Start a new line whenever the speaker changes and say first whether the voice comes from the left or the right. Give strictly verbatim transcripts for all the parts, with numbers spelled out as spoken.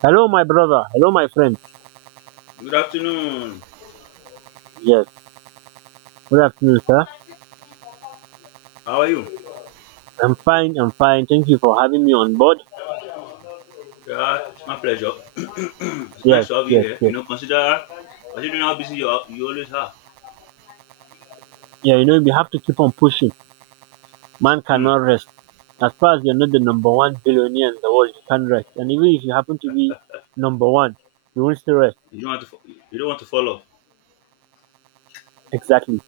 right: Hello, my brother. Hello, my friend.
left: Good afternoon.
right: Yes. Good afternoon, sir.
left: How are you?
right: I'm fine. I'm fine. Thank you for having me on board.
left: Yeah, it's my pleasure. It's
right: Yes,
left: nice to have you
right: yes,
left: here. You
right: yes.
left: know, consider considering how busy you are, you always are.
right: Yeah, you know, we have to keep on pushing. Man
left: Hmm.
right: cannot rest. As far as you're not the number one billionaire in the world, you can't rest. And even if you happen to be number one, you won't still rest.
left: You don't want to. fo- You don't want to fall off.
right: Exactly.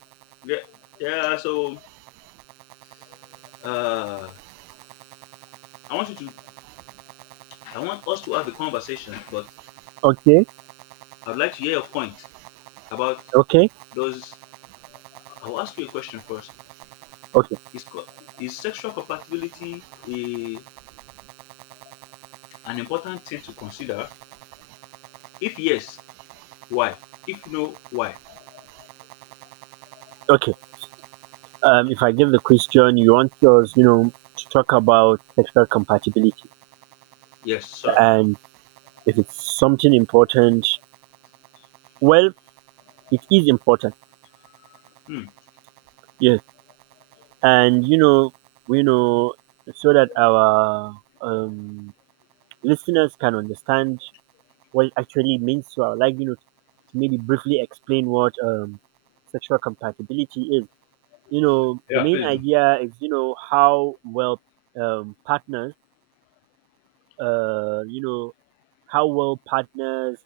left: Yeah. Yeah. So, uh, I want you to. I want us to have a conversation, but
right: Okay.
left: I'd like to hear your point about
right: Okay.
left: those. I'll ask you a question first.
right: Okay.
left: Is co- is sexual compatibility a, an important thing to consider? If yes, why? If no, why?
right: Okay. Um, if I give the question, you want yours, you know, to talk about sexual compatibility
left: Yes, sir.
right: and if it's something important. Well, it is important.
left: Hmm.
right: Yes, and you know, you know, so that our um, listeners can understand what it actually means. So I would like you know to maybe briefly explain what um, sexual compatibility is. You know, the
left: Yeah,
right: main
left: please do.
right: idea is you know how well um, partners, uh, you know, how well partners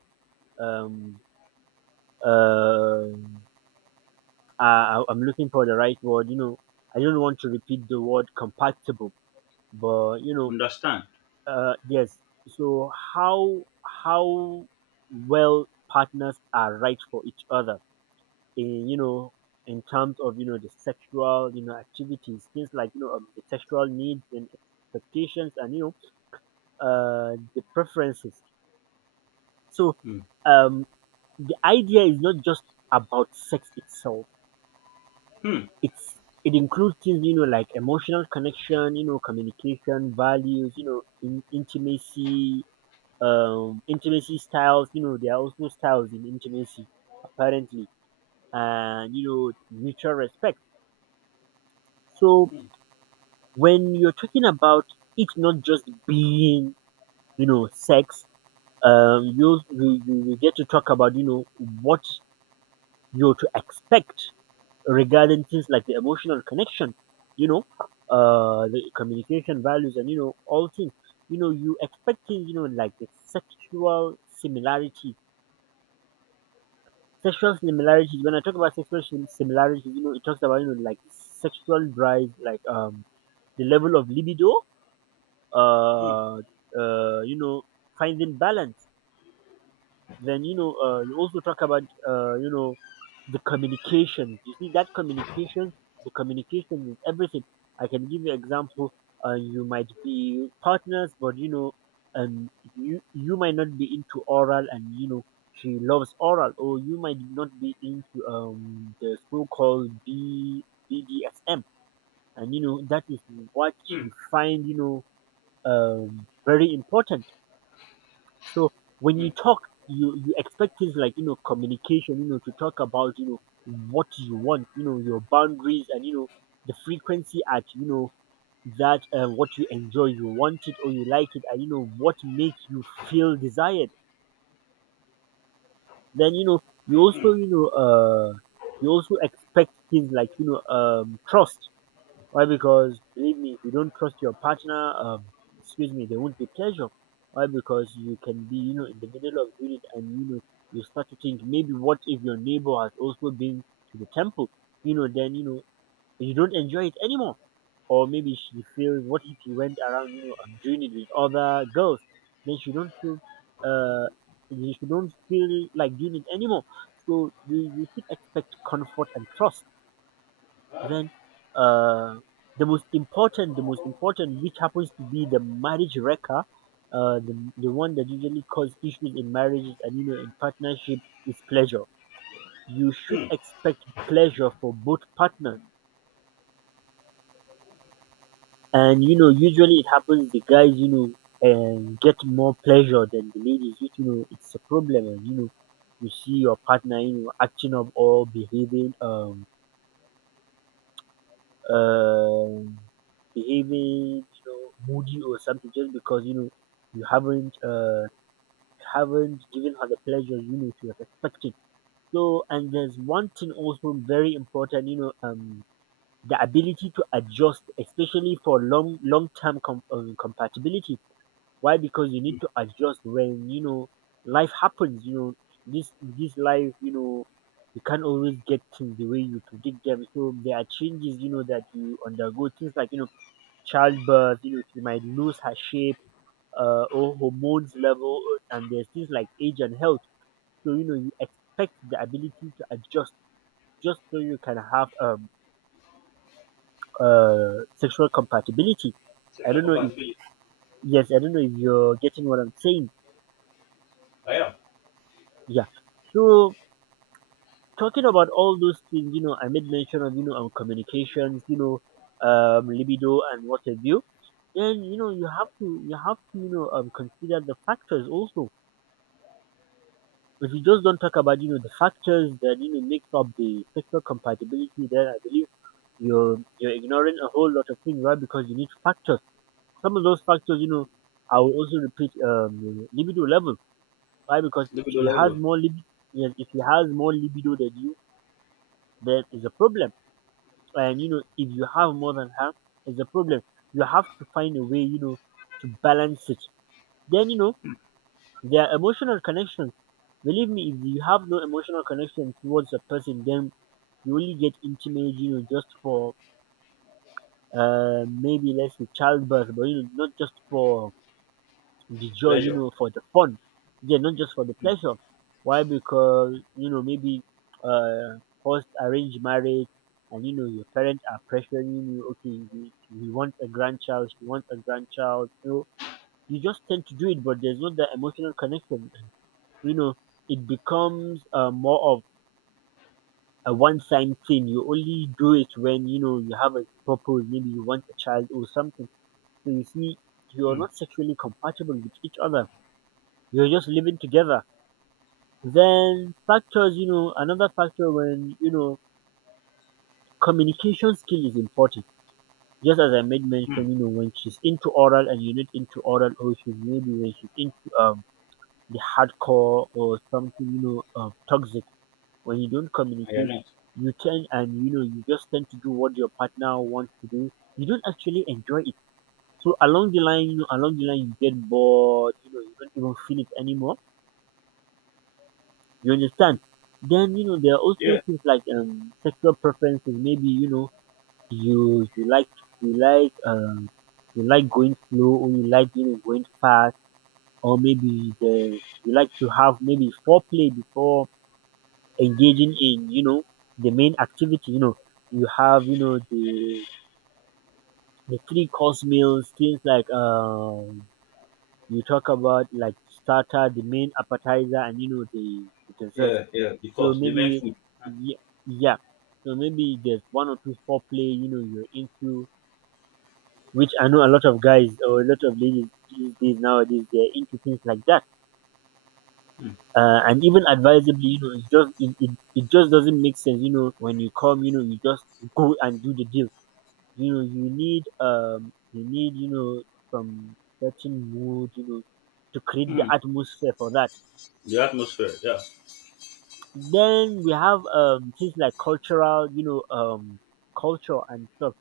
right: um uh I, i'm looking for the right word, you know. I don't want to repeat the word compatible, but you know.
left: Understand.
right: Uh, yes. So how how well partners are right for each other, in you know in terms of you know the sexual you know activities, things like you know um, the sexual needs and expectations, and you know uh the preferences. So
left: Mm.
right: um the idea is not just about sex itself.
left: Mm.
right: It's it includes things you know like emotional connection, you know communication, values, you know in, intimacy, um intimacy styles. You know, there are also styles in intimacy apparently, and you know mutual respect. So
left: Mm.
right: when you're talking about it, not just being you know sex, um you you, you you get to talk about you know what you're to expect regarding things like the emotional connection, you know uh the communication values, and you know all things you know you expect, things you know like the sexual similarity. Sexual similarities. When I talk about sexual sim- similarity, you know, it talks about, you know, like sexual drive, like um the level of libido,
left: Mm.
right: uh, uh, you know, finding balance. Then you know, uh, you also talk about uh, you know the communication. You see that communication, the communication is everything. I can give you example. Uh, you might be partners, but you know, um, you you might not be into oral, and you know she loves oral. Or you might not be into um the so-called B, BDSM, and you know that is what
left: Mm.
right: she find, you know um very important. So when you
left: Mm.
right: talk, you you expect things like you know communication, you know, to talk about you know what you want, you know, your boundaries, and you know the frequency at you know that uh, what you enjoy, you want it or you like it, and you know what makes you feel desired. Then you know you also
left: Mm.
right: you know uh you also expect things like you know um trust. Why? Because believe me, if you don't trust your partner, um, excuse me, there won't be pleasure. Why? Because you can be, you know, in the middle of doing it, and you know, you start to think, maybe what if your neighbor has also been to the temple? You know, then you know you don't enjoy it anymore. Or maybe she feels, what if she went around, you know, um, doing it with other girls? Then she don't feel, uh, she don't feel like doing it anymore. So you you should expect comfort and trust. Then uh, the most important, the most important, which happens to be the marriage wrecker, uh, the the one that usually causes issues in marriages and you know in partnership is pleasure. You should
left: Mm.
right: expect pleasure for both partners, and you know usually it happens the guys you know and get more pleasure than the ladies. Which, you know it's a problem, and you know you see your partner you know acting up or behaving um uh behaving, you know, moody or something just because you know you haven't uh haven't given her the pleasure you know she was expecting. So and there's one thing also very important, you know, um the ability to adjust, especially for long long term com- um, compatibility. Why? Because you need to adjust when you know life happens. You know this this life, you know you can't always get things the way you predict them. So there are changes, you know, that you undergo. Things like you know childbirth, you know, she might lose her shape uh, or hormones level, and there's things like age and health. So you know, you expect the ability to adjust just so you can have um uh sexual compatibility. I
left: Sexual
right: don't know if
left: compatibility.
right: yes, I don't know if you're getting what I'm saying.
left: I am.
right: Yeah. So talking about all those things, you know, I made mention of you know um communications, you know, um libido and what have you. Then you know you have to you have to you know um consider the factors also. If you just don't talk about you know the factors that you know makes up the sexual compatibility, then I believe you're you're ignoring a whole lot of things, right? Because you need factors. Some of those factors, you know, I will also repeat um libido level. Why? Because if
left: Libido
right: she has
left: level.
right: more libido, yes, if she has more libido than you, there is a problem. And you know, if you have more than her, it's a problem. You have to find a way, you know, to balance it. Then you know, there are emotional connections. Believe me, if you have no emotional connection towards a person, then you only get intimate, you know, just for uh, maybe let's say childbirth, but you know, not just for the joy, you
left: Pleasure.
right: know, for the fun. Yeah, not just for the pleasure. Why? Because you know maybe uh, post arranged marriage, and you know your parents are pressuring you. Okay, we, we want a grandchild. We want a grandchild. You know, you just tend to do it, but there's not that emotional connection. You know, it becomes uh, more of a one time thing. You only do it when you know you have a purpose. Maybe you want a child or something. So you see, you're
left: Mm.
right: not sexually compatible with each other. You're just living together. Then factors, you know, another factor when you know communication skill is important. Just as I made
left: Mm.
right: mention, you know, when she's into oral and you're not into oral, or she's maybe when she's into um the hardcore or something, you know, um, toxic, when you don't
left: I am
right: communicate,
left: not.
right: you tend and you know you just tend to do what your partner wants to do. You don't actually enjoy it. So along the line, you know, along the line, you get bored. You know, you don't even feel it anymore. You understand? Then you know there are also
left: Yeah.
right: things like um sexual preferences. Maybe you know you you like you like um you like going slow, or you like you know going fast, or maybe the you like to have maybe foreplay before engaging in, you know, the main activity, you know, you have, you know, the the three course meals, things like um you talk about like starter, the main appetizer, and you know the, the dessert.
left: Yeah. Yeah.
right: So
left: Because the main
right: maybe
left: food.
right: yeah, yeah. So maybe there's one or two foreplay, you know, you're into, which I know a lot of guys or a lot of ladies these days nowadays they're into things like that.
left: Mm.
right: Uh, and even advisably you know it just it, it, it just doesn't make sense you know when you come you know you just go and do the deal. You know you need um you need you know some certain mood, you know, to create the
left: Mm.
right: atmosphere for that.
left: The atmosphere. Yeah.
right: Then we have um things like cultural, you know um culture and stuff.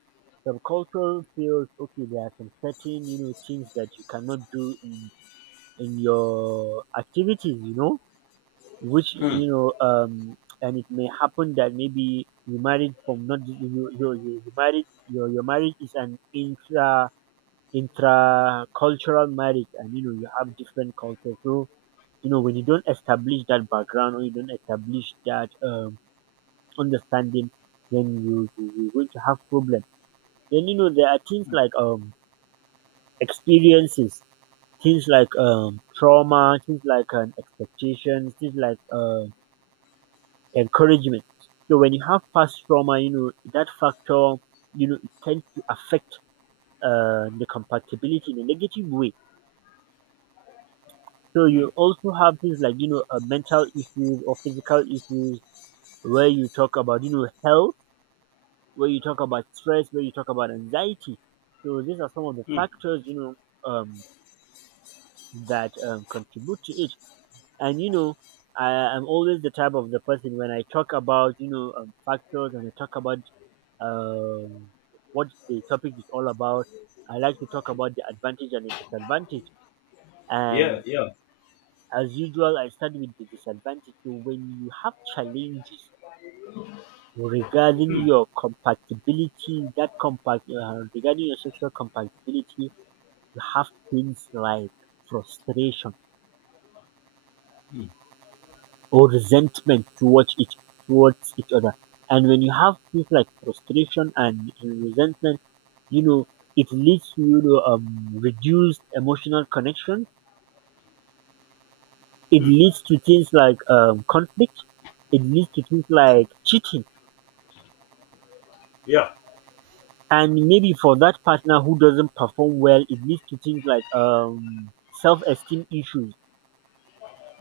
right: Some cultural fields, okay, there are some certain you know things that you cannot do in in your activities, you know, which
left: Mm.
right: you know um and it may happen that maybe you married from not you you you, you you married. your your marriage is an intra intra cultural marriage, and you know you have different cultures. So you know when you don't establish that background, or you don't establish that um understanding, then you, you you're going to have problem. Then you know there are things like um experiences, things like um trauma, things like um, expectations, things like uh encouragement. So when you have past trauma, you know that factor, you know, it tends to affect uh, the compatibility in a negative way. So
left: Mm.
right: you also have things like you know uh, mental issues or physical issues, where you talk about you know health, where you talk about stress, where you talk about anxiety. So these are some of the
left: Mm.
right: factors you know um, that um, contribute to it. And you know I am always the type of the person when I talk about you know um, factors, and I talk about um, what the topic is all about. I like to talk about the advantage and the disadvantage.
left: Yeah.
right: And
left: Yeah.
right: as usual, I start with the disadvantage. So when you have challenges regarding
left: Mm.
right: your compatibility, that compact uh, regarding your sexual compatibility, you have things like frustration
left: Mm.
right: or resentment towards each towards each other. And when you have things like frustration and resentment, you know, it leads to you know um reduced emotional connection, it
left: Mm.
right: leads to things like um conflict, it leads to things like cheating,
left: Yeah.
right: and maybe for that partner who doesn't perform well, it leads to things like um self-esteem issues,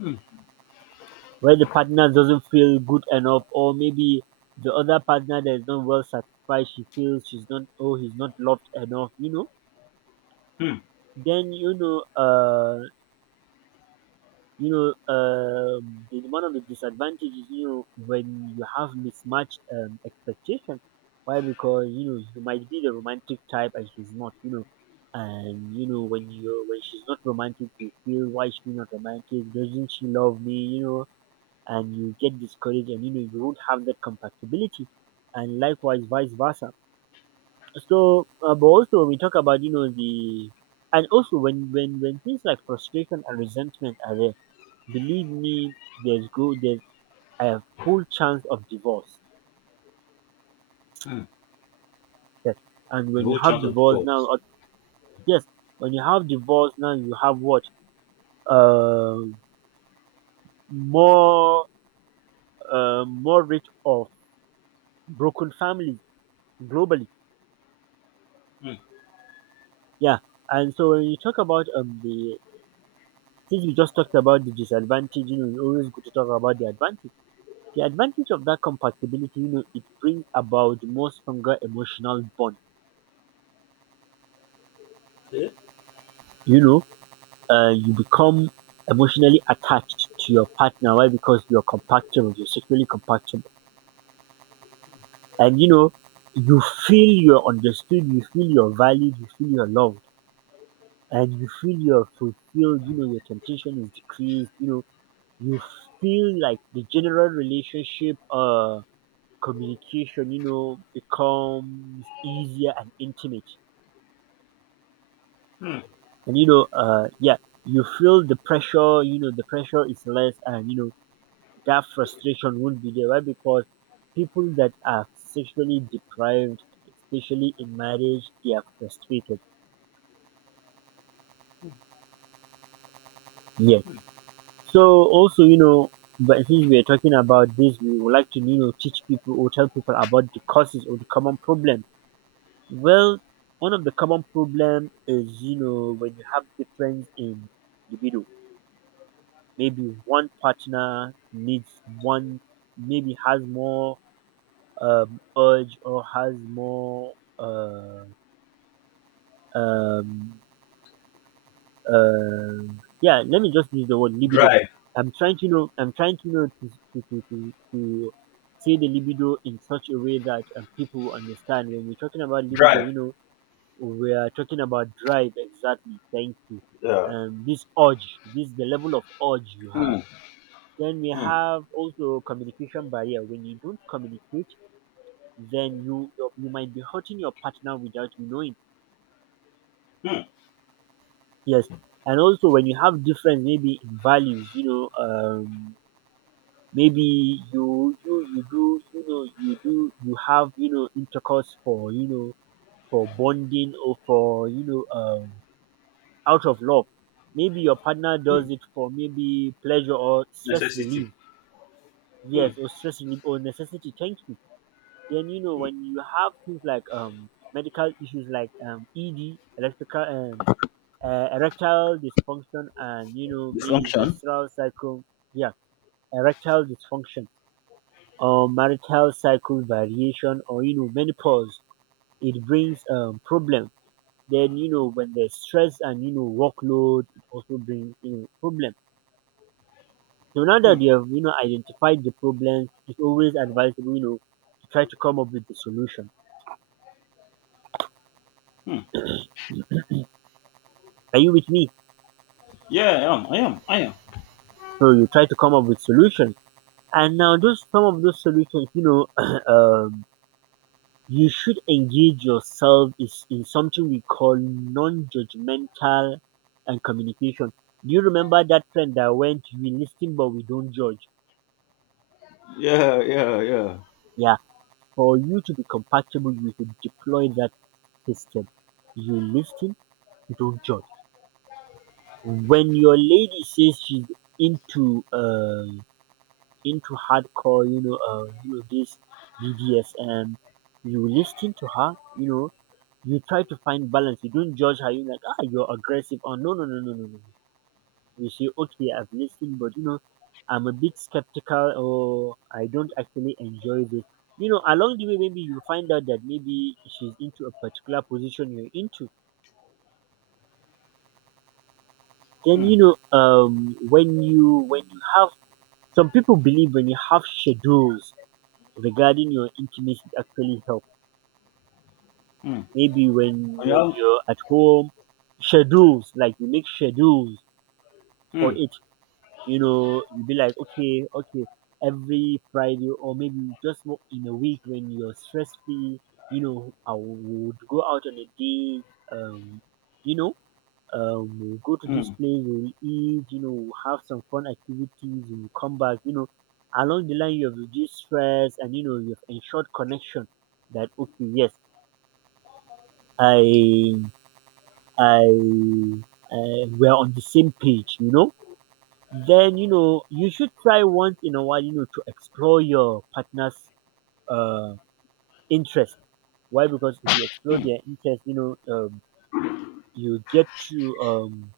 left: Mm.
right: where the partner doesn't feel good enough, or maybe the other partner that is not well satisfied, she feels she's not, oh he's not loved enough you know
left: Mm.
right: then you know uh You know, um, the, One of the disadvantages, you know, when you have mismatched um, expectations. Why? Because you know you might be the romantic type and she's not. You know, and you know when you when she's not romantic, you feel, why she not romantic? Doesn't she love me? You know, and you get discouraged, and you know you do not have that compatibility, and likewise vice versa. So, uh, but also when we talk about you know the and also when when when things like frustration and resentment are there, believe me, there's go there's a full chance of divorce.
left: Mm.
right: Yes. And
left: The
right: when you
left: whole
right: have
left: chance of
right: divorce now,
left: divorce.
right: uh, yes, when you have divorce now, you have what? Uh, more uh, more rate of broken families globally.
left: Mm.
right: Yeah. And so when you talk about um the since we just talked about the disadvantage, you know, it's always good to talk about the advantage. The advantage of that compatibility, you know, it brings about more stronger emotional bond.
left: Yeah.
right: You know, uh, you become emotionally attached to your partner. Why? Because you're compatible, you're sexually compatible. And you know, you feel you're understood, you feel you're valued, you feel you're loved, and you feel you're fulfilled. You know, your temptation is decreased. You know, you feel like the general relationship uh, communication, you know, becomes easier and intimate.
left: Mm.
right: And you know, uh, yeah, you feel the pressure, you know, the pressure is less, and you know, that frustration won't be there. Why? Because people that are sexually deprived, especially in marriage, they are frustrated. Yes.
left: Mm.
right: So also, you know, but since we are talking about this, we would like to, you know, teach people or tell people about the causes or the common problem. Well, one of the common problem is, you know, when you have difference in libido. Maybe one partner needs one, maybe has more um, urge or has more. Uh, um uh yeah, let me just use the word libido.
left: Drive.
right: I'm trying to know I'm trying to know to to, to, to, to say the libido in such a way that um, people will understand when we're talking about libido,
left: Drive.
right: you know, we are talking about drive. Exactly, thank you.
left: Yeah.
right: Um this urge, this the level of urge you have.
left: Mm.
right: Then we
left: Mm.
right: have also communication barrier. When you don't communicate, then you you might be hurting your partner without you knowing.
left: Mm.
right: Yes, and also when you have difference maybe in values, you know, um, maybe you you you do you know you do you have, you know, intercourse for you know for bonding, or for you know um out of love. Maybe your partner does it for maybe pleasure or stress
left: Necessity.
right: relief.
left: Mm.
right: Yes, or stress relief or necessity. Thank you. Then you know when you have things like um medical issues like um E D, electrical um uh, erectile dysfunction, and you know maybe
left: Dysfunction.
right: menstrual cycle. Yeah, erectile dysfunction, or marital cycle variation, or you know, menopause. It brings um problem. Then you know when there's stress and you know workload, it also brings you know problem. So now
left: Hmm.
right: that you have you know identified the problem, it's always advisable, you know, to try to come up with the solution.
left: Hmm.
right: Are you with me?
left: Yeah, I am. I am. I am.
right: So you try to come up with solutions. And now those some of those solutions, you know, um you should engage yourself is in something we call non-judgmental and communication. Do you remember that trend that went, we listen but we don't judge?
left: Yeah, yeah, yeah.
right: Yeah. For you to be compatible, you should deploy that system. You listen, you don't judge. When your lady says she's into uh into hardcore, you know, uh, you know this B D S M, you listen to her, you know, you try to find balance. You don't judge her. You're like, ah, you're aggressive. Or no, no, no, no, no, no. You say, okay, I've listened, but you know, I'm a bit skeptical, or I don't actually enjoy this. You know, along the way, maybe you find out that maybe she's into a particular position you're into. Then
left: Hmm.
right: you know, um, when you when you have, some people believe when you have schedules regarding your intimacy, it actually help.
left: Hmm.
right: Maybe when
left: I
right: when
left: am.
right: you're at home, schedules like you make schedules for
left: Hmm.
right: it, you know, you'll be like, okay, okay, every Friday, or maybe just wo- in a week when you're stress free, you know, I would go out on a date, um, you know, um, we'll go to this
left: Hmm.
right: place, we'll eat, you know, we'll have some fun activities, we'll come back, you know, along the line you have reduced stress, and you know you've ensured connection that, okay, yes, I I uh, we're on the same page, you know. Then you know you should try once in a while, you know, to explore your partner's uh, interest. Why? Because if you explore their interest, you know, um, you get to um,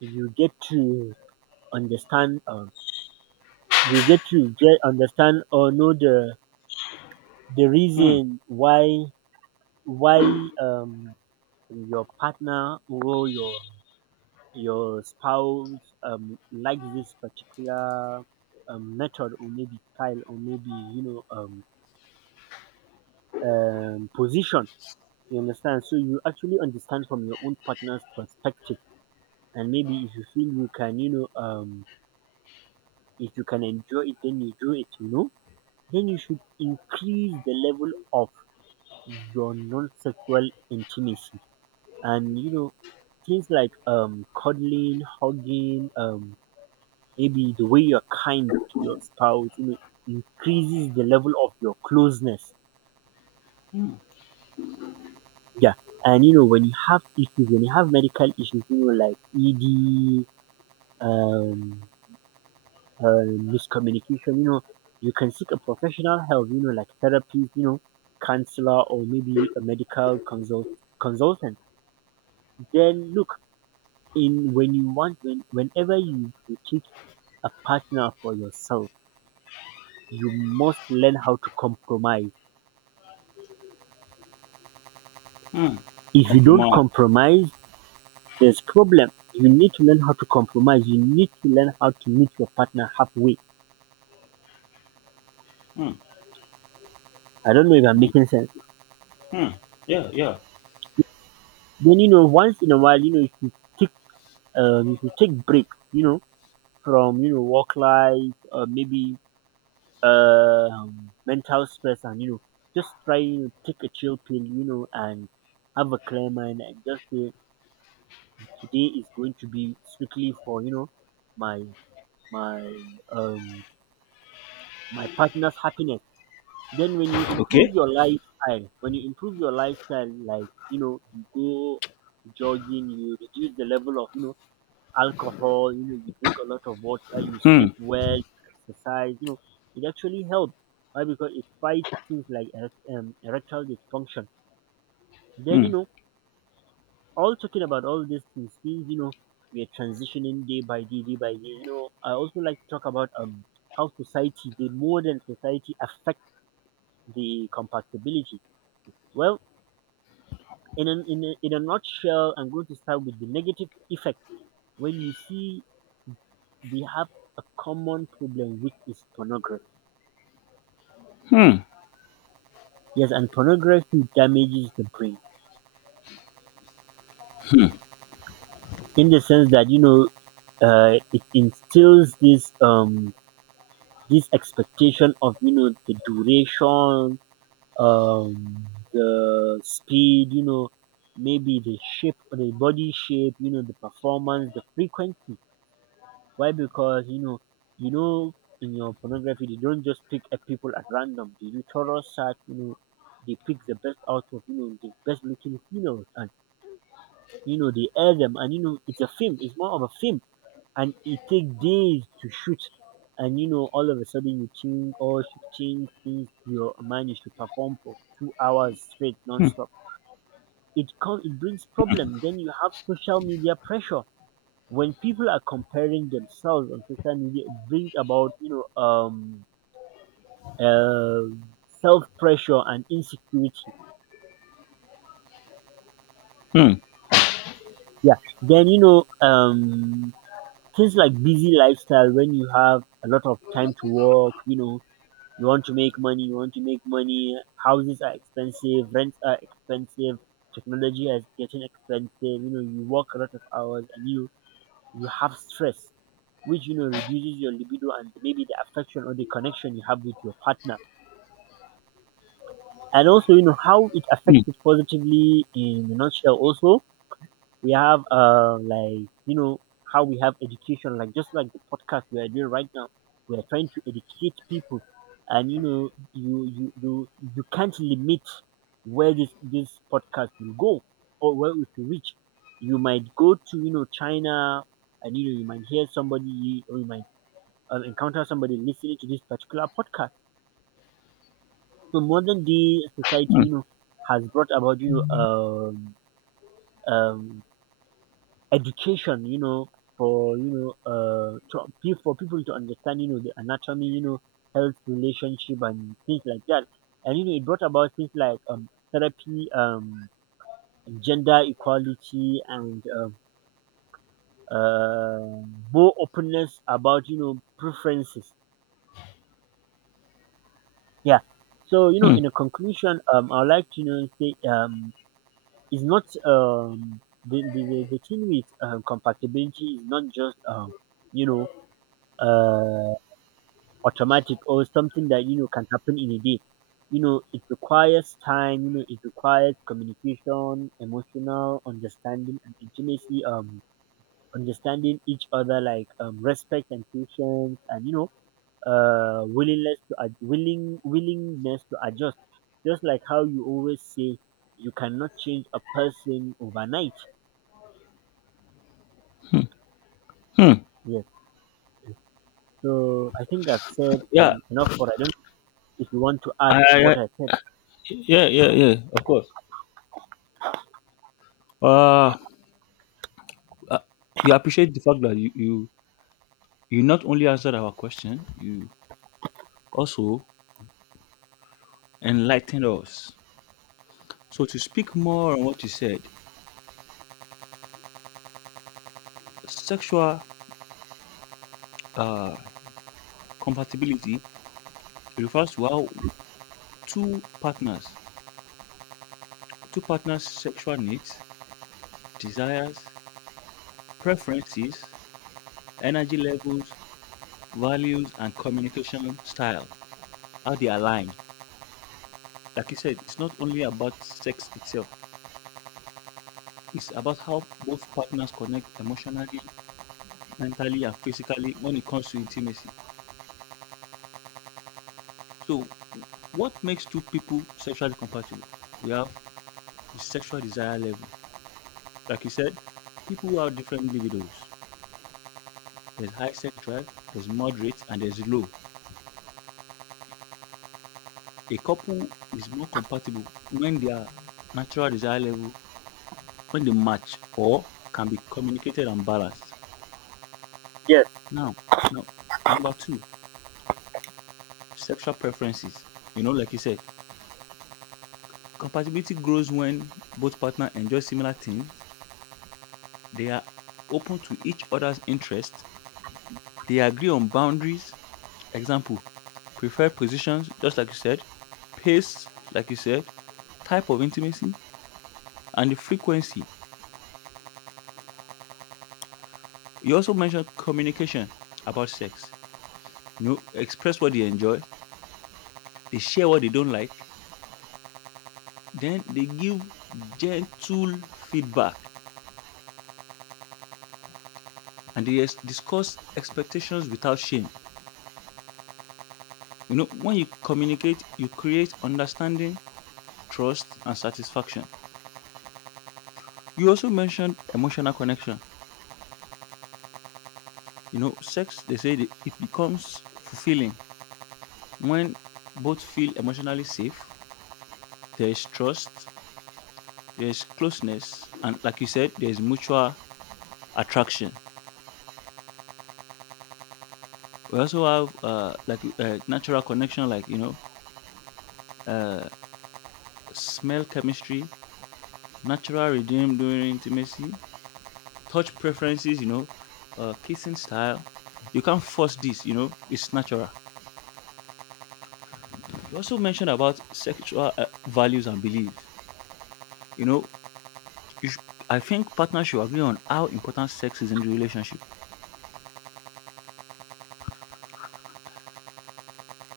right: you get to understand, um, you get to get understand or know the the
left: Hmm.
right: reason why why um, your partner or your your spouse um, likes this particular um, method, or maybe style, or maybe you know um, um, position. You understand? So you actually understand from your own partner's perspective, and maybe if you feel you can, you know, um, if you can enjoy it, then you do it. You know, then you should increase the level of your non-sexual intimacy, and you know, things like um, cuddling, hugging, um, maybe the way you're kind to your spouse. You know, increases the level of your closeness.
left: Hmm.
right: Yeah, and you know when you have issues, when you have medical issues, you know, like E D, um, uh, miscommunication, you know, you can seek a professional help, you know, like therapist, you know, counselor, or maybe a medical consult consultant. Then look, in when you want when whenever you, you take a partner for yourself, you must learn how to compromise.
left: Hmm.
right: If you don't
left: Compromise.
right: compromise, there's problem. You need to learn how to compromise. You need to learn how to meet your partner halfway.
left: Hmm.
right: I don't know if I'm
left: Hmm.
right: making sense.
left: Hmm. Yeah, yeah.
right: Then you know, once in a while, you know, you should take um, you should take break, you know, from you know work life, or maybe um mental stress, and you know, just try to take a chill pill, you know, and have a clear mind, and just say today is going to be strictly for you know my my um my partner's happiness. Then when you improve
left: Okay.
right: your lifestyle, when you improve your lifestyle, like you know, you go jogging, you reduce the level of you know alcohol, you know, you drink a lot of water, you
left: Hmm.
right: sleep well, you exercise, you know, it actually helps. Why? Because it fights things like erect- um, erectile dysfunction. Then,
left: Hmm.
right: you know, all talking about all these things, things, you know, we are transitioning day by day, day by day. You know, I also like to talk about um how society, the modern society, affect the compatibility. Well, in a, in a, in a nutshell, I'm going to start with the negative effect. Well, you see, we have a common problem, which is pornography.
left: Hmm.
right: Yes, and pornography damages the brain in the sense that you know, uh, it instills this um this expectation of you know the duration, um the speed, you know, maybe the shape, the body shape, you know, the performance, the frequency. Why? Because you know you know in your pornography they don't just pick a people at random. They do thorough search. You know they pick the best out of you know the best looking females, you know, they air them, and you know it's a film, it's more of a film, and it takes days to shoot. And you know all of a sudden you think, oh, you shooting things, you manage to perform for two hours straight non-stop. It cause it brings problem. Then you have social media pressure. When people are comparing themselves on social media, it brings about, you know, um uh, self pressure and insecurity.
left: Hmm.
right: Yeah. Then you know, um Things like busy lifestyle when you have a lot of time to work, you know, you want to make money, you want to make money, houses are expensive, rents are expensive, technology is getting expensive, you know, you work a lot of hours and you you have stress which you know reduces your libido and maybe the affection or the connection you have with your partner. And also, you know, how it
left: Hmm.
right: affects it positively in a nutshell also we have uh like you know how we have education, like just like the podcast we are doing right now. We are trying to educate people, and you know you you you, you can't limit where this this podcast will go or where it will reach. You might go to, you know, China, and you know you might hear somebody or you might uh, encounter somebody listening to this particular podcast. So modern day society,
left: Hmm.
right: you know, has brought about, you know um um education, you know, for you know, uh, to, pe- for people to understand, you know, the anatomy, you know, health relationship and things like that. And you know, it brought about things like um therapy, um, gender equality, and um, uh, more openness about you know preferences. Yeah. So you know,
left: Hmm.
right: in a conclusion, um, I'd like to you know say, um, it's not um the the the, the thing with, um, compatibility is not just, um you know uh automatic or something that you know can happen in a day. You know, it requires time. You know, it requires communication, emotional understanding, and intimacy. Um, understanding each other, like, um, respect and patience, and you know, uh, willingness to ad- willing willingness to adjust. Just like how you always say, you cannot change a person overnight.
left: Hmm.
right: Yes. So I think I've said,
left: Yeah.
right: um, enough. For I don't know if you want to add
left: I, I,
right: to
left: I.
right: what I said.
left: Yeah. Yeah. Yeah. Of course. Uh, uh, we appreciate the fact that you you you not only answered our question, you also enlightened us. So to speak more on what you said, sexual uh, compatibility refers to how two partners two partners sexual needs, desires, preferences, energy levels, values and communication style, how they align. Like you said, it's not only about sex itself, it's about how both partners connect emotionally, mentally and physically when it comes to intimacy. So what makes two people sexually compatible? We have the sexual desire level. Like you said, people who have different libidos, there's high sex drive, there's moderate, and there's low. A couple is more compatible when their natural desire level, when they match or can be communicated and balanced.
right: Yes,
left: Now, now number two, sexual preferences. You know, like you said, compatibility grows when both partners enjoy similar things. They are open to each other's interests. They agree on boundaries. Example, preferred positions, just like you said, pace, like you said, type of intimacy, and the frequency. You also mentioned communication about sex. You know, express what they enjoy, they share what they don't like, then they give gentle feedback and they ex- discuss expectations without shame. You know, when you communicate, you create understanding, trust, and satisfaction. You also mentioned emotional connection. You know, sex, they say that it becomes fulfilling when both feel emotionally safe, there is trust, there's closeness, and like you said, there's mutual attraction. We also have uh, like uh, natural connection, like you know, uh, smell chemistry, natural rhythm during intimacy, touch preferences, you know, uh, kissing style. You can't force this, you know, it's natural. You also mentioned about sexual uh, values and beliefs. You know, you sh- I think partners should agree on how important sex is in the relationship.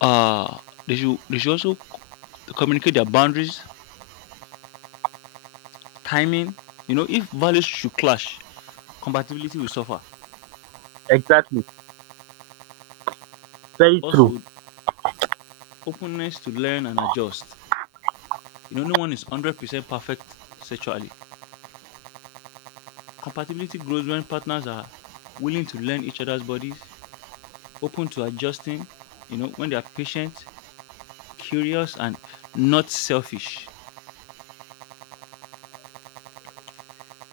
left: uh they should they should also c- communicate their boundaries, timing. You know, if values should clash, compatibility will suffer.
right: exactly. Very true.
left: Also, openness to learn and adjust. You know, no one is one hundred percent perfect sexually. Compatibility grows when partners are willing to learn each other's bodies, open to adjusting, you know, when they are patient, curious, and not selfish.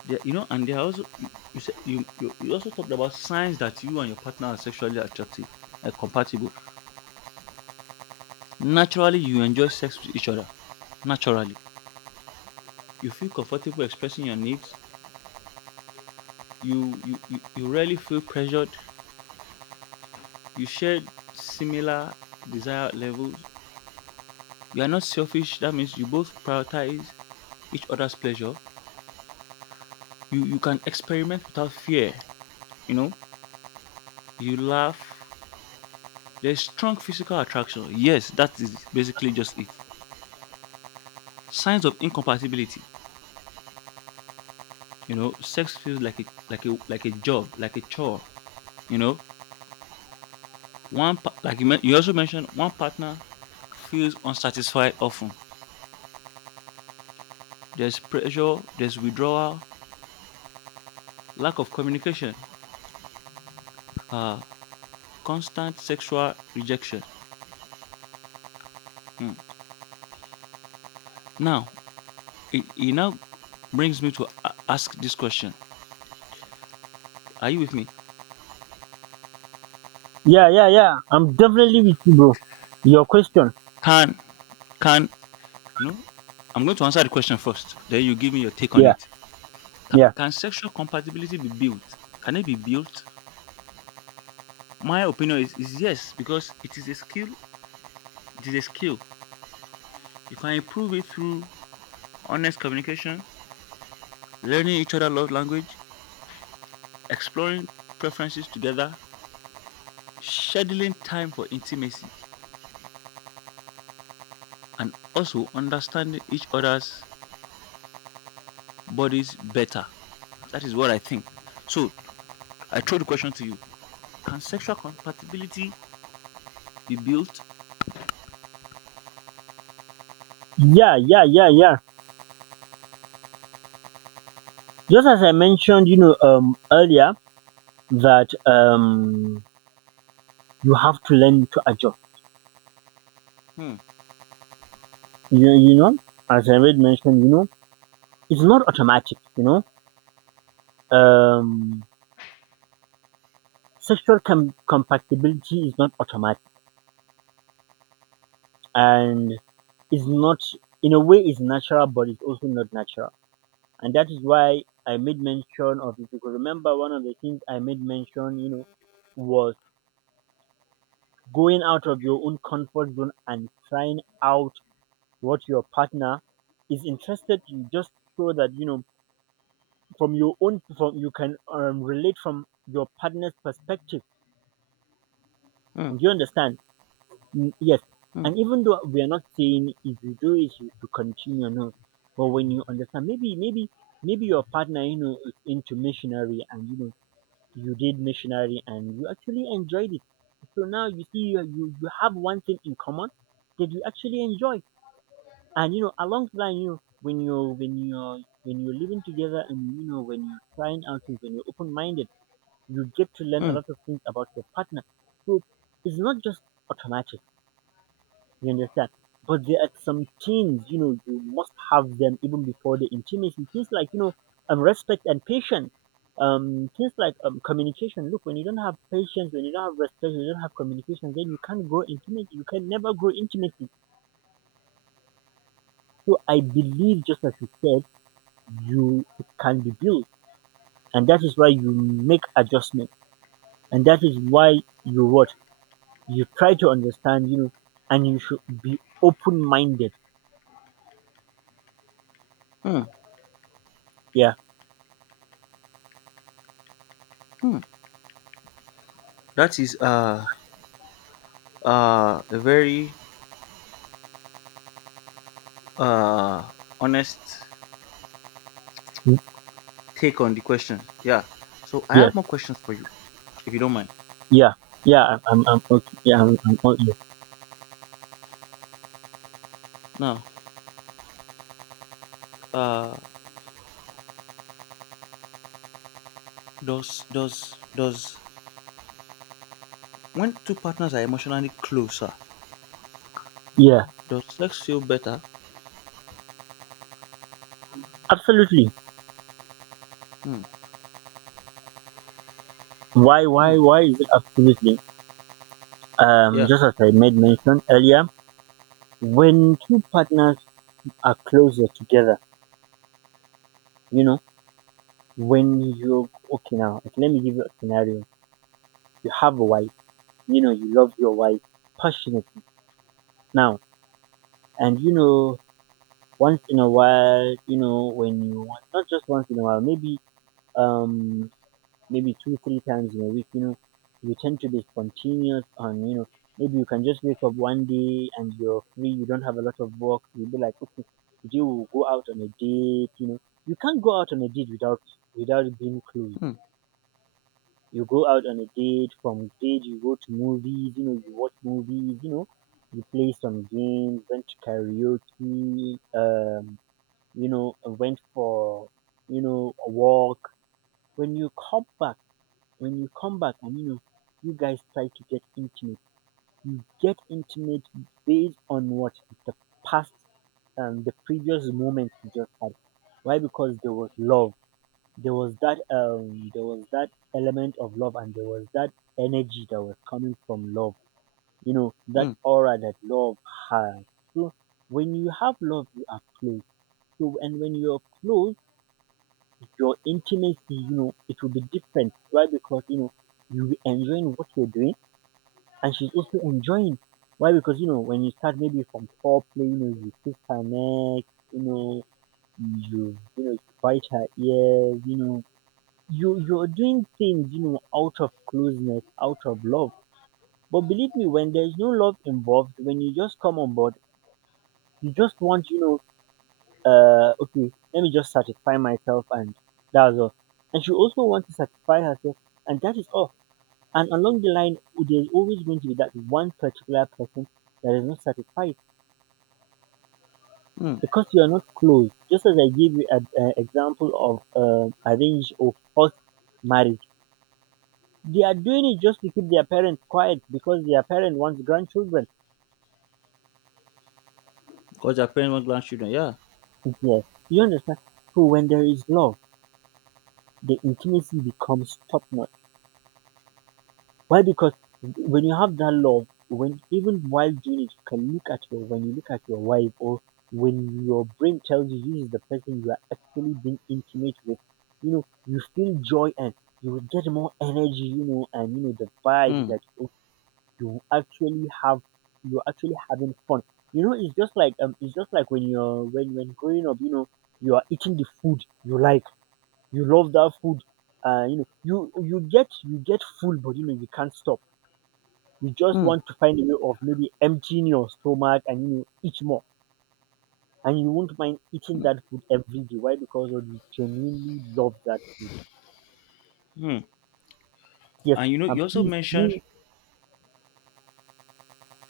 left: They, you know, and they are also you you, said- you you you also talked about signs that you and your partner are sexually attractive and compatible. Naturally, you enjoy sex with each other naturally, you feel comfortable expressing your needs, you you you, you rarely feel pressured, you share similar desire levels, you are not selfish, that means you both prioritize each other's pleasure, you you can experiment without fear, you know, you laugh, there's strong physical attraction. Yes, that is basically just it. Signs of incompatibility. You know, sex feels like a, like a like a job, like a chore. You know, one pa- like you, men- you also mentioned one partner feels unsatisfied often. There's pressure, there's withdrawal, lack of communication, uh, constant sexual rejection. Hmm. Now, it, it now brings me to a- ask this question. Are you with me?
right: Yeah, yeah, yeah. I'm definitely with you, bro. Your question.
left: Can, can, no, I'm going to answer the question first. Then you give me your take on
right: Yeah,
left: it. Can,
right: yeah,
left: can sexual compatibility be built? Can it be built? My opinion is, is yes, because it is a skill. It is a skill. You can improve it through honest communication, learning each other love language, exploring preferences together, scheduling time for intimacy, and also understanding each other's bodies better. That is what I think. So I throw the question to you. Can sexual compatibility be built?
right: yeah, yeah, yeah, yeah. Just as I mentioned, you know, um, earlier that, um, you have to learn to adjust.
left: Hmm.
right: You, you know, as I already mentioned, you know, it's not automatic. You know, um, sexual com- compatibility is not automatic, and it's not, in a way it's natural, but it's also not natural. And that is why I made mention of it. Because remember, one of the things I made mention, you know, was going out of your own comfort zone and trying out what your partner is interested in, just so that you know from your own from you can, um, relate from your partner's perspective.
left: Hmm.
right: Do you understand? Mm, yes.
left: Hmm.
right: And even though we are not saying if you do it, you should continue, no. But when you understand, maybe, maybe, maybe your partner, you know, is into missionary, and you know you did missionary and you actually enjoyed it. So now you see, you, you, you have one thing in common that you actually enjoy. And you know, along the line, you know, when you're when you're when you're living together, and you know when you're trying out things, when you're open minded, you get to learn a
left: Hmm.
right: lot of things about your partner. So it's not just automatic. You understand? But there are some things, you know, you must have them even before the intimacy. Things like, you know, um, respect and patience. Um, things like, um, communication. Look, when you don't have patience, when you don't have respect, you don't have communication, then you can't grow intimacy. You can never grow intimacy. So I believe, just as you said, you it can be built, and that is why you make adjustment, and that is why you what you try to understand, you know, and you should be open-minded.
left: Hmm.
right: Yeah.
left: Hmm. That is uh, uh, a very uh, honest
right: Mm.
left: take on the question. Yeah. So I
right: Yes.
left: have more questions for you, if you don't mind.
right: Yeah, yeah, I'm, I'm, I'm okay. Yeah, I'm, I'm okay.
left: Now, uh, does does does when two partners are emotionally closer,
right: Yeah,
left: does sex feel better?
right: absolutely.
left: Hmm.
right: Why,
left: Hmm.
right: why, why is it absolutely? Um,
left: Yeah.
right: just as I made mention earlier, when two partners are closer together, you know, when you okay now, okay, let me give you a scenario. You have a wife, you know, you love your wife passionately now, and you know, once in a while, you know, when you want, not just once in a while, maybe um maybe two, three times in a week, you know, you tend to be spontaneous on, you know, maybe you can just wake up one day and you're free, you don't have a lot of work, you'll be like, okay, today we'll go out on a date, you know. You can't go out on a date without without being clued.
left: Hmm.
right: You go out on a date, from date you go to movies, you know, you watch movies, you know, you play some games, went to karaoke, um, you know, went for, you know, a walk. When you come back when you come back and you know you guys try to get intimate, you get intimate based on what the past um the previous moment you just had. Why? Because there was love. There was that um there was that element of love, and there was that energy that was coming from love. You know, that
left: Hmm.
right: aura that love has. So when you have love you are close. So and when you're close your intimacy, you know, it will be different. Why? Because, you know, you'll be enjoying what you're doing and she's also enjoying. Why? Because you know when you start maybe from foreplay, you know you kiss her neck, you know you you know you bite her ears, you know you you're doing things, you know, out of closeness, out of love. But believe me, when there's no love involved, when you just come on board, you just want, you know uh okay, let me just satisfy myself and that's all. And she also wants to satisfy herself, and that is all. And along the line, there's always going to be that one particular person that is not satisfied
left: Hmm.
right: because you are not close. Just as I gave you an, uh, example of, uh, arranged or forced marriage, they are doing it just to keep their parents quiet because their parent wants grandchildren.
left: Because they're parents want grandchildren. Yeah.
right: Yes, you understand. So when there is love, the intimacy becomes top notch. Why? Because when you have that love, when even while doing it, you can look at your when you look at your wife or when your brain tells you this is the person you are actually being intimate with, you know, you feel joy and you will get more energy, you know, and you know the vibe is
left: Hmm.
right: that oh, you actually have you're actually having fun. You know, it's just like, um, it's just like when you're when when growing up, you know, you are eating the food you like, you love that food, uh, you know, you you get you get full, but you know you can't stop, you just
left: Hmm.
right: want to find a way of maybe emptying your stomach and, you know, eat more. And you won't mind eating that food every day. Why? Because of you genuinely love that food.
left: Hmm.
right: Yes.
left: And you know, you
right: And
left: also
right: please
left: mentioned.
right: do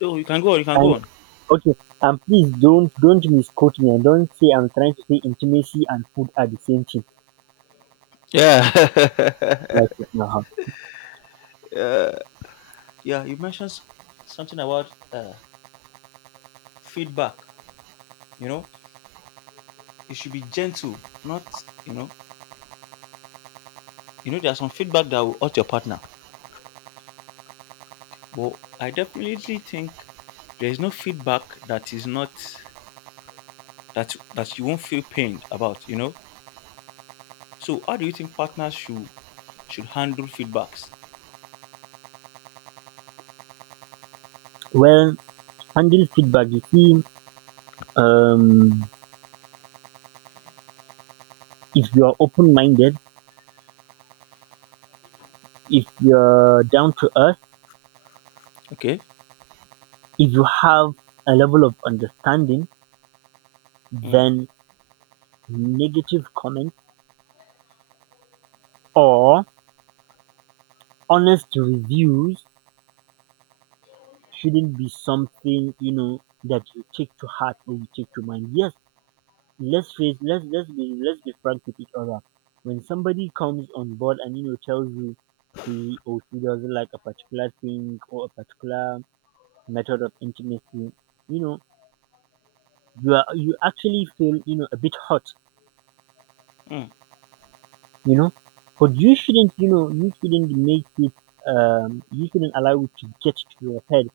left: Oh, you can go on. You can go
right: and
left: on.
right: okay. And please don't don't misquote me, and don't say I'm trying to say intimacy and food are the same thing.
left: Yeah.
right: Okay. Uh-huh.
left: Yeah, you mentioned s- something about uh, feedback. You know, it should be gentle, not you know. You know, there's some feedback that will hurt your partner, but I definitely think there is no feedback that is not that that you won't feel pained about, you know. So how do you think partners should should handle feedbacks?
right: Well, handle feedback. You see, um, if you are open minded, if you're down to earth,
left: Okay.
right: if you have a level of understanding,
left: Mm,
right: then negative comments or honest reviews shouldn't be something, you know, that you take to heart or you take to mind. Yes, let's face let's let's be let's be frank with each other. When somebody comes on board and you know tells you he or she doesn't like a particular thing or a particular method of intimacy, you know, you are you actually feel, you know, a bit hot,
left: mm,
right: you know. But you shouldn't, you know, you shouldn't make it, um you shouldn't allow it to get to your head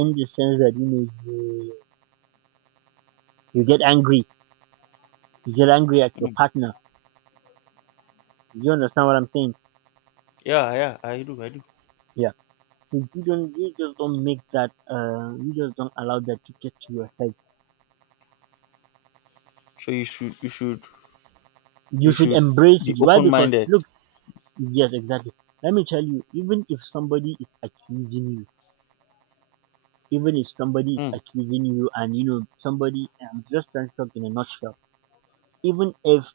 right: in the sense that you know you you get angry, you get angry at your
left: mm.
right: partner. You understand what I'm saying?
left: Yeah, yeah, I do, I do.
right: Yeah. You you don't you just don't make that, uh you just don't allow that to get to your head.
left: So you should you should
right: You
left: you
right: should
left: should
right: embrace it.
left: be
right: Why?
left: open
right: Because
left: minded.
right: look, yes, exactly. Let me tell you, even if somebody is accusing you, even if somebody is
left: Mm,
right: accusing you and you know somebody, I'm just trying to talk in a nutshell. Even if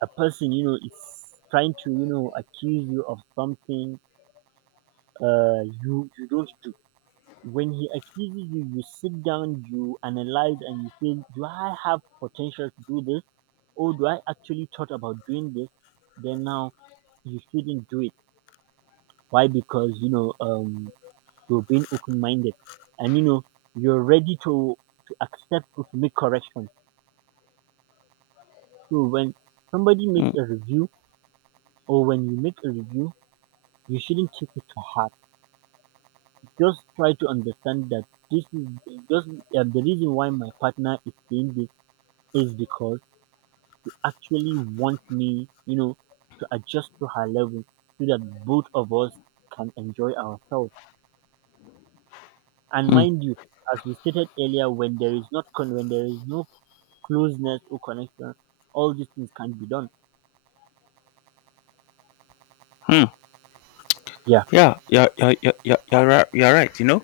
right: a person, you know, is trying to, you know, accuse you of something, uh you you don't do when he accuses you, you sit down, you analyze, and you say, do I have potential to do this? Or do I actually thought about doing this? Then now you shouldn't do it. Why? Because you know, um, you're being open minded and you know, you're ready to, to accept or to make corrections. So when somebody makes
left: mm,
right: a review or when you make a review, you shouldn't take it to heart. Just try to understand that this is just um, the reason why my partner is saying this is because actually want me, you know, to adjust to her level so that both of us can enjoy ourselves. And
left: mm,
right: mind you, as we stated earlier, when there is not con- when there is no closeness or connection, all these things can be done.
left: mm.
right: Yeah.
left: Yeah, yeah, yeah, yeah, yeah, you're right, you're right, you know.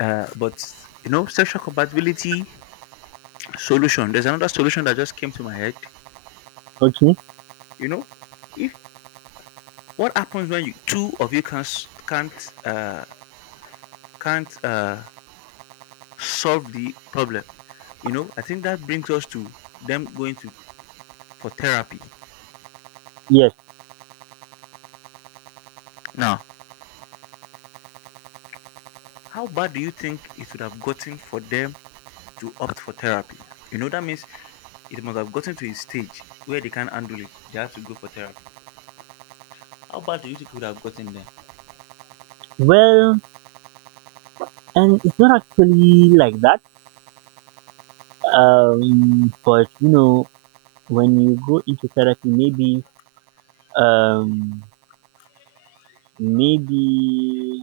left: Uh, but you know, sexual compatibility solution. There's another solution that just came to my head.
right: Okay.
left: You know, if what happens when you two of you can't s- can't uh, can't uh, solve the problem. You know, I think that brings us to them going to for therapy.
right: Yes.
left: Now, how bad do you think it would have gotten for them to opt for therapy? You know, that means it must have gotten to a stage where they can't handle it. They had to go for therapy. How bad do you think it would have gotten them?
right: Well, and it's not actually like that. Um, but you know, when you go into therapy, maybe um, maybe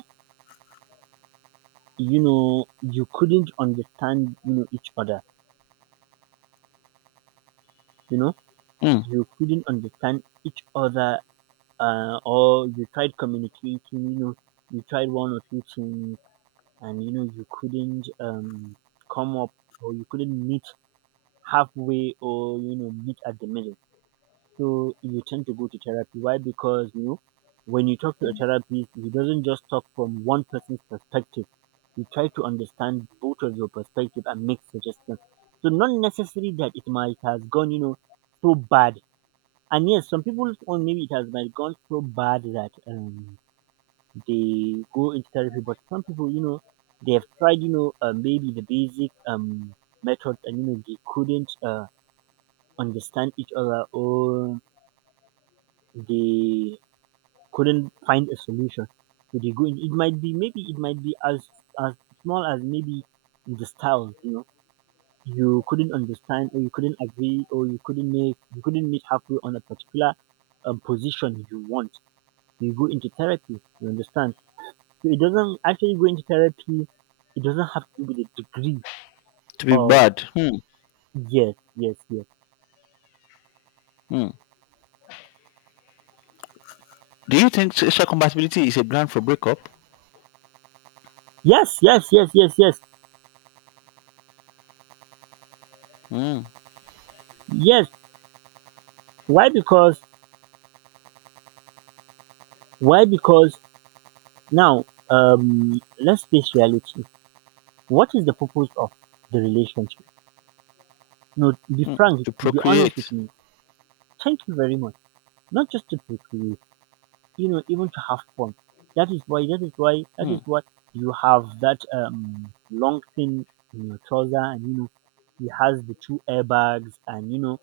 right: you know you couldn't understand you know each other you know
left: Hmm.
right: you couldn't understand each other, uh, or you tried communicating, you know, you tried one or two things and you know you couldn't um, come up or you couldn't meet halfway or you know meet at the middle. So you tend to go to therapy. Why? Because you know when you talk to a therapist, he doesn't just talk from one person's perspective. He tries to understand both of your perspective and make suggestions. So not necessarily that it might has gone, you know, so bad and yes, some people, or maybe it has might gone so bad that um, they go into therapy. But some people, you know, they have tried, you know, uh, maybe the basic um method, and you know, they couldn't uh, understand each other, or they couldn't find a solution. So they go in. It might be maybe it might be as as small as maybe the styles, you know. You couldn't understand, or you couldn't agree, or you couldn't make, you couldn't meet halfway on a particular um, position you want you go into therapy, you understand? So it doesn't actually go into therapy, it doesn't have to be the degree
left: To be
right: of
left: bad. Hmm.
right: yes, yes, yes.
left: Hmm. Do you think sexual compatibility is a ground for breakup?
right: Yes, yes, yes, yes, yes.
left: Hmm.
right: Yes. Why? Because why? Because now um let's face reality. What is the purpose of the relationship? No, be
left: Hmm.
right: frank,
left: To
right: be honest with
left: procreate.
right: me. Thank you very much. Not just to procreate, you know, even to have fun. That is why, that is why, that
left: Hmm.
right: is what you have that um long thing in your trouser, and you know, it has the two airbags, and you know,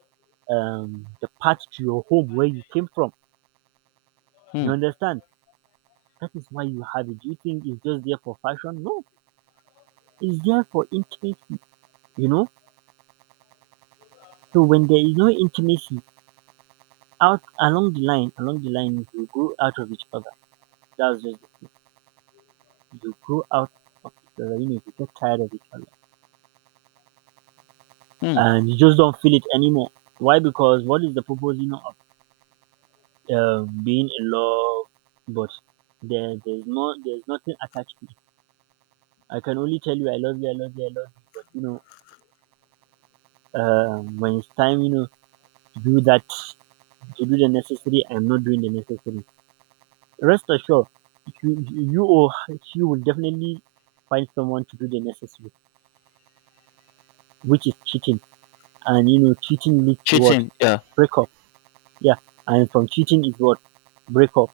right: um, the path to your home where you came from. You
left: Hmm.
right: understand? That is why you have it. Do you think it's just there for fashion? No, it's there for intimacy. You know, so when there is no intimacy out along the line, along the line, you grow out of each other. That's just it. You grow out of each other. You know, you get tired of each other
left: Hmm.
right: and you just don't feel it anymore. Why? Because what is the purpose, you know, of um, being in love? But there, there's no, there's nothing attached to it. I can only tell you, I love you, I love you, I love you. But you know, um, when it's time, you know, to do that, to do the necessary, I'm not doing the necessary. Rest assured, you, you or she will definitely find someone to do the necessary, which is cheating. And you know, cheating leads to what?
left: Cheating. Yeah.
right: Breakup. Yeah. And from cheating is what? Breakup.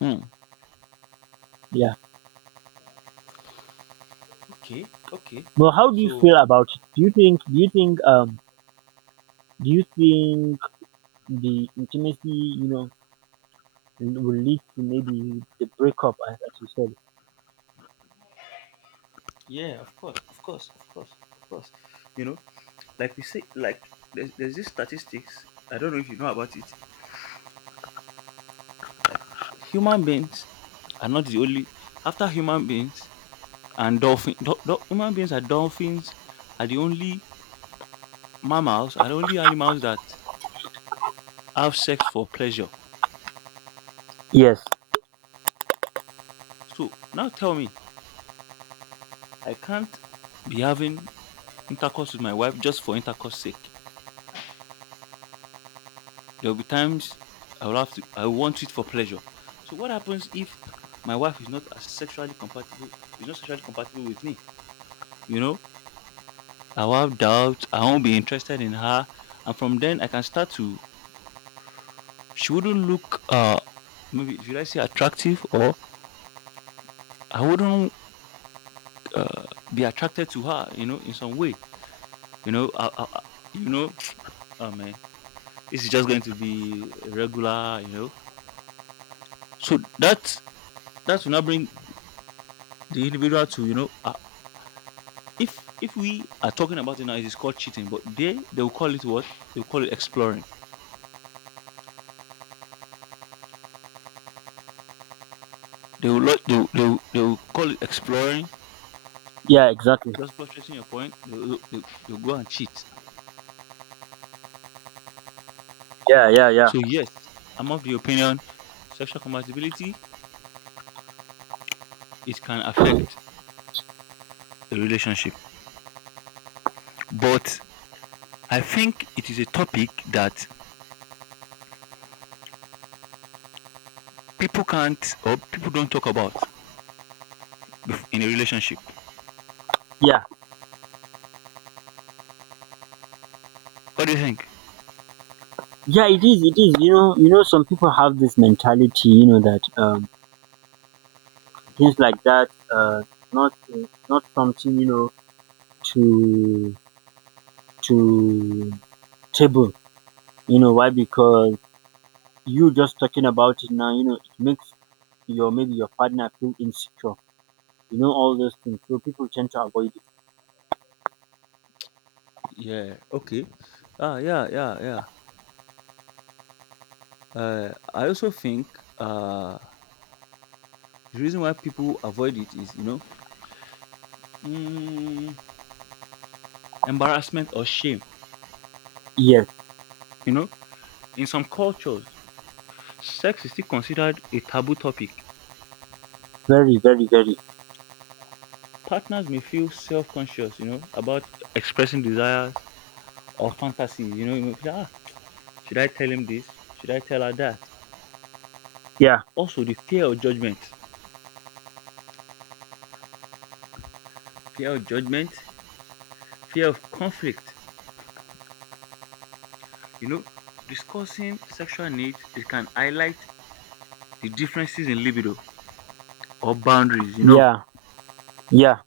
left: Hmm.
right: Yeah.
left: Okay, okay.
right: Well, how do you
left: So
right: feel about it? Do you think do you think um do you think the intimacy, you know, will lead to maybe the breakup as, as you said?
left: yeah, of course, of course, of course, of course. You know, like we say, like there's there's this statistics. I don't know if you know about it. Human beings are not the only. After human beings and dolphin, do, do- human beings and dolphins are the only mammals, are the only animals that have sex for pleasure.
right: Yes.
left: So now tell me, I can't be having intercourse with my wife just for intercourse sake. There'll be times I will have to I will want it for pleasure. So what happens if my wife is not as sexually compatible is not sexually compatible with me? You know? I will have doubt, I won't be interested in her. And from then I can start to, she wouldn't look uh maybe should I say attractive, or I wouldn't uh, be attracted to her, you know, in some way. You know, I, I, I- you know, oh man, this is just going to be regular, you know. So that that will not bring the individual to, you know, a, if if we are talking about it now, it is called cheating. But they they will call it what? They will call it exploring. They will not- they will, they will, they will call it exploring.
right: Yeah, exactly.
left: That's buttressing your point. They will, they, will- they will go and cheat.
right: Yeah, yeah, yeah.
left: So yes, I'm of the opinion sexual compatibility it can affect a relationship, but I think it is a topic that people can't or people don't talk about bef- in a relationship.
right: Yeah.
left: What do you think?
right: Yeah, it is, it is. You know, you know, some people have this mentality, you know, that um things like that uh not not something, you know, to to table. You know, why? Because you just talking about it now, you know, it makes your maybe your partner feel insecure, you know, all those things, so people tend to avoid it.
left: Yeah. Okay. Ah, yeah. Yeah. Yeah. Uh, I also think. Uh, The reason why people avoid it is, you know, mm, embarrassment or shame.
right: Yes.
left: You know, in some cultures, sex is still considered a taboo topic.
right: Very, very, very.
left: Partners may feel self-conscious, you know, about expressing desires or fantasies. You know, you may feel, ah, should I tell him this? Should I tell her that?
right: Yeah,
left: Also, the fear of judgment, fear of judgment, fear of conflict. You know, discussing sexual needs, it can highlight the differences in libido or boundaries. You know,
right: yeah, yeah.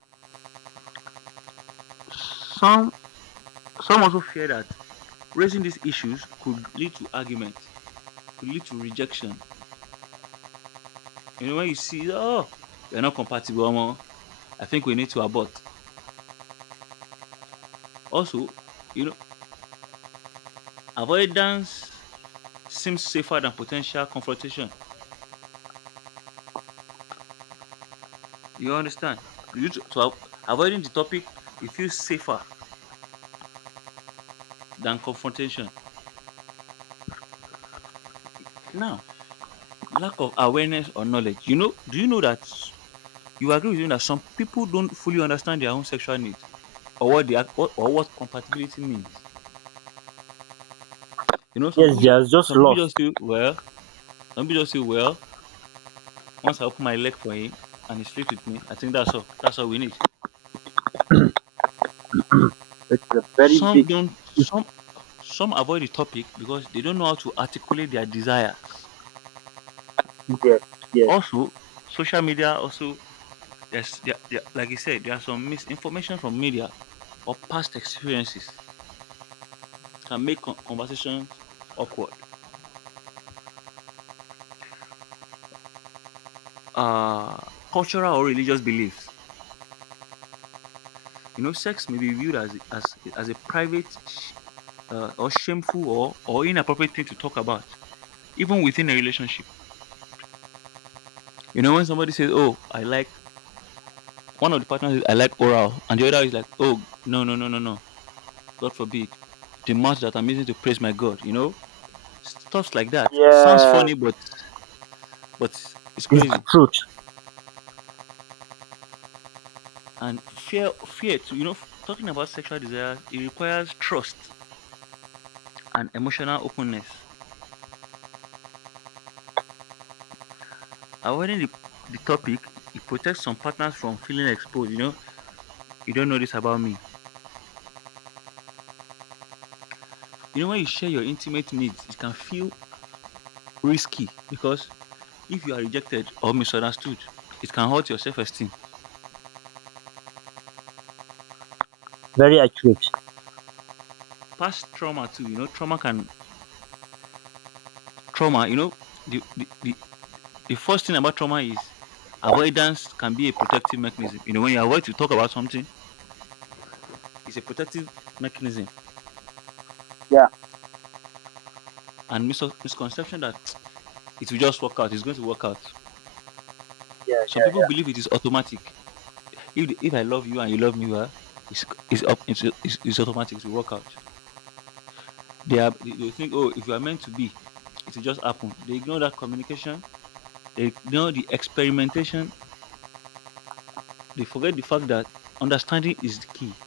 left: some Some also fear that raising these issues could lead to argument, could lead to rejection. You know, when you see, oh, you're not compatible, omo, I think we need to abort. Also, you know, avoidance seems safer than potential confrontation. You understand? You t- so av- avoiding the topic, it feels safer than confrontation. Now, lack of awareness or knowledge. You know, do you know that s- you agree with me that some people don't fully understand their own sexual needs, or what they are, or, or what compatibility means? You know, some
right: Yes,
left: people, ju-
right: there's just
left: some people
right: lost.
left: just feel well. Some people just feel well. Once I open my leg for him and he sleeps with me, I think that's all. That's all we need.
right: It's a very
left: Some
right: big
left: don't. Some some avoid the topic because they don't know how to articulate their desires.
right: yes. Yes.
left: Also, social media also there's there, there, like you said, there are some misinformation from media or past experiences can make con- conversations awkward. Uh, cultural or religious beliefs. You know, sex may be viewed as as as a private, uh, or shameful, or, or inappropriate thing to talk about, even within a relationship. You know, when somebody says, "Oh, I like," one of the partners, is, "I like oral," and the other is like, "Oh, no, no, no, no, no, God forbid, the mouth that I'm using to praise my God," you know, stuffs like that sounds
right: Yeah,
left: funny, but but it's
right: it's the
left: crazy.
right: truth.
left: And fear, fear, too, you know, f- talking about sexual desires, it requires trust and emotional openness. Avoiding the, the topic, it protects some partners from feeling exposed, you know, you don't know this about me. You know, when you share your intimate needs, it can feel risky because if you are rejected or misunderstood, it can hurt your self esteem.
right: Very accurate.
left: Past trauma, too, you know, trauma can, trauma, you know, the, the, the, the first thing about trauma is avoidance can be a protective mechanism. You know, when you avoid to talk about something, it's a protective mechanism.
right: Yeah,
left: And mis- misconception that it will just work out, it's going to work out.
right: yeah,
left: Some
right: yeah,
left: people
right: yeah.
left: believe it is automatic. If, the, if I love you and you love me, well, it's, it's, up, it's, it's, it's automatic, it will work out. They are, they they think, oh, if you are meant to be, it will just happen. They ignore that communication, they ignore the experimentation, they forget the fact that understanding is the key.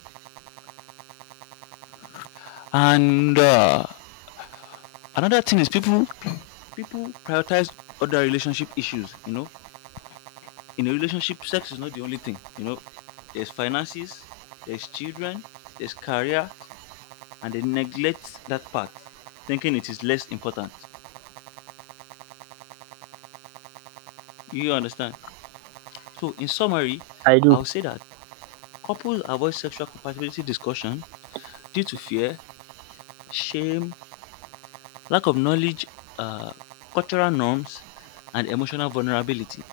left: And uh, another thing is, people people prioritize other relationship issues, you know. In a relationship, sex is not the only thing, you know. There's finances, there's children, there's career, and they neglect that part, thinking it is less important. You understand? So in summary,
right: I do.
left: I'll say that couples avoid sexual compatibility discussion due to fear, shame, lack of knowledge, uh, cultural norms, and emotional vulnerability.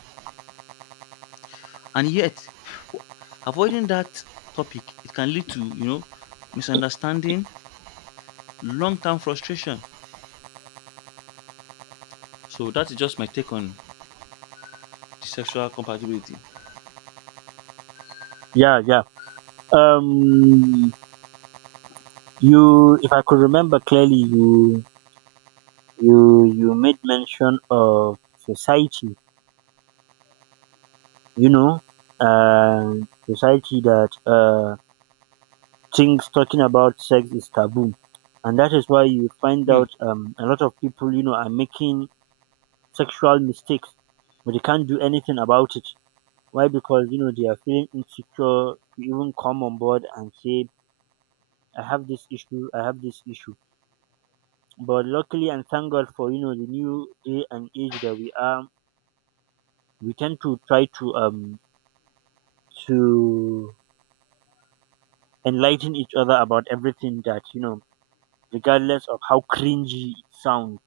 left: And yet, avoiding that topic, it can lead to, you know, misunderstanding, long-term frustration. So that is just my take on the sexual compatibility.
right: Yeah, yeah. um you, if I could remember clearly, you you you made mention of society, you know uh society that uh things talking about sex is taboo, and that is why you find
left: Hmm.
right: out, um, a lot of people, you know, are making sexual mistakes, but they can't do anything about it. Why? Because you know they are feeling insecure to even come on board and say I have this issue, I have this issue. But luckily, and thank God for, you know, the new day and age that we are, we tend to try to um to enlighten each other about everything that, you know, regardless of how cringy it sounds.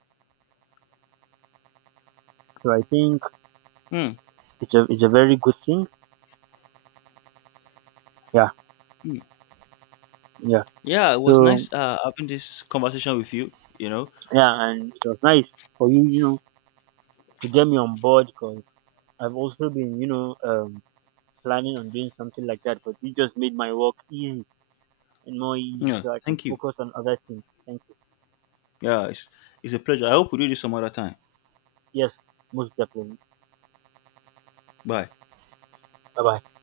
right: So I think
left: Hmm.
right: it's a it's a very good thing. Yeah,
left: Hmm.
right: yeah.
left: Yeah, it was
right: So
left: nice uh, having this conversation with you. You know.
right: yeah, and it was nice for you, you know, to get me on board because I've also been, you know, um, planning on doing something like that. But you just made my work easy and more easy,
left: Yeah.
right: so I can
left: Thank you.
right: focus on other things. Thank you.
left: Yeah, it's, it's a pleasure. I hope we do this some other time.
right: Yes, most definitely.
left: Bye.
right: Bye bye.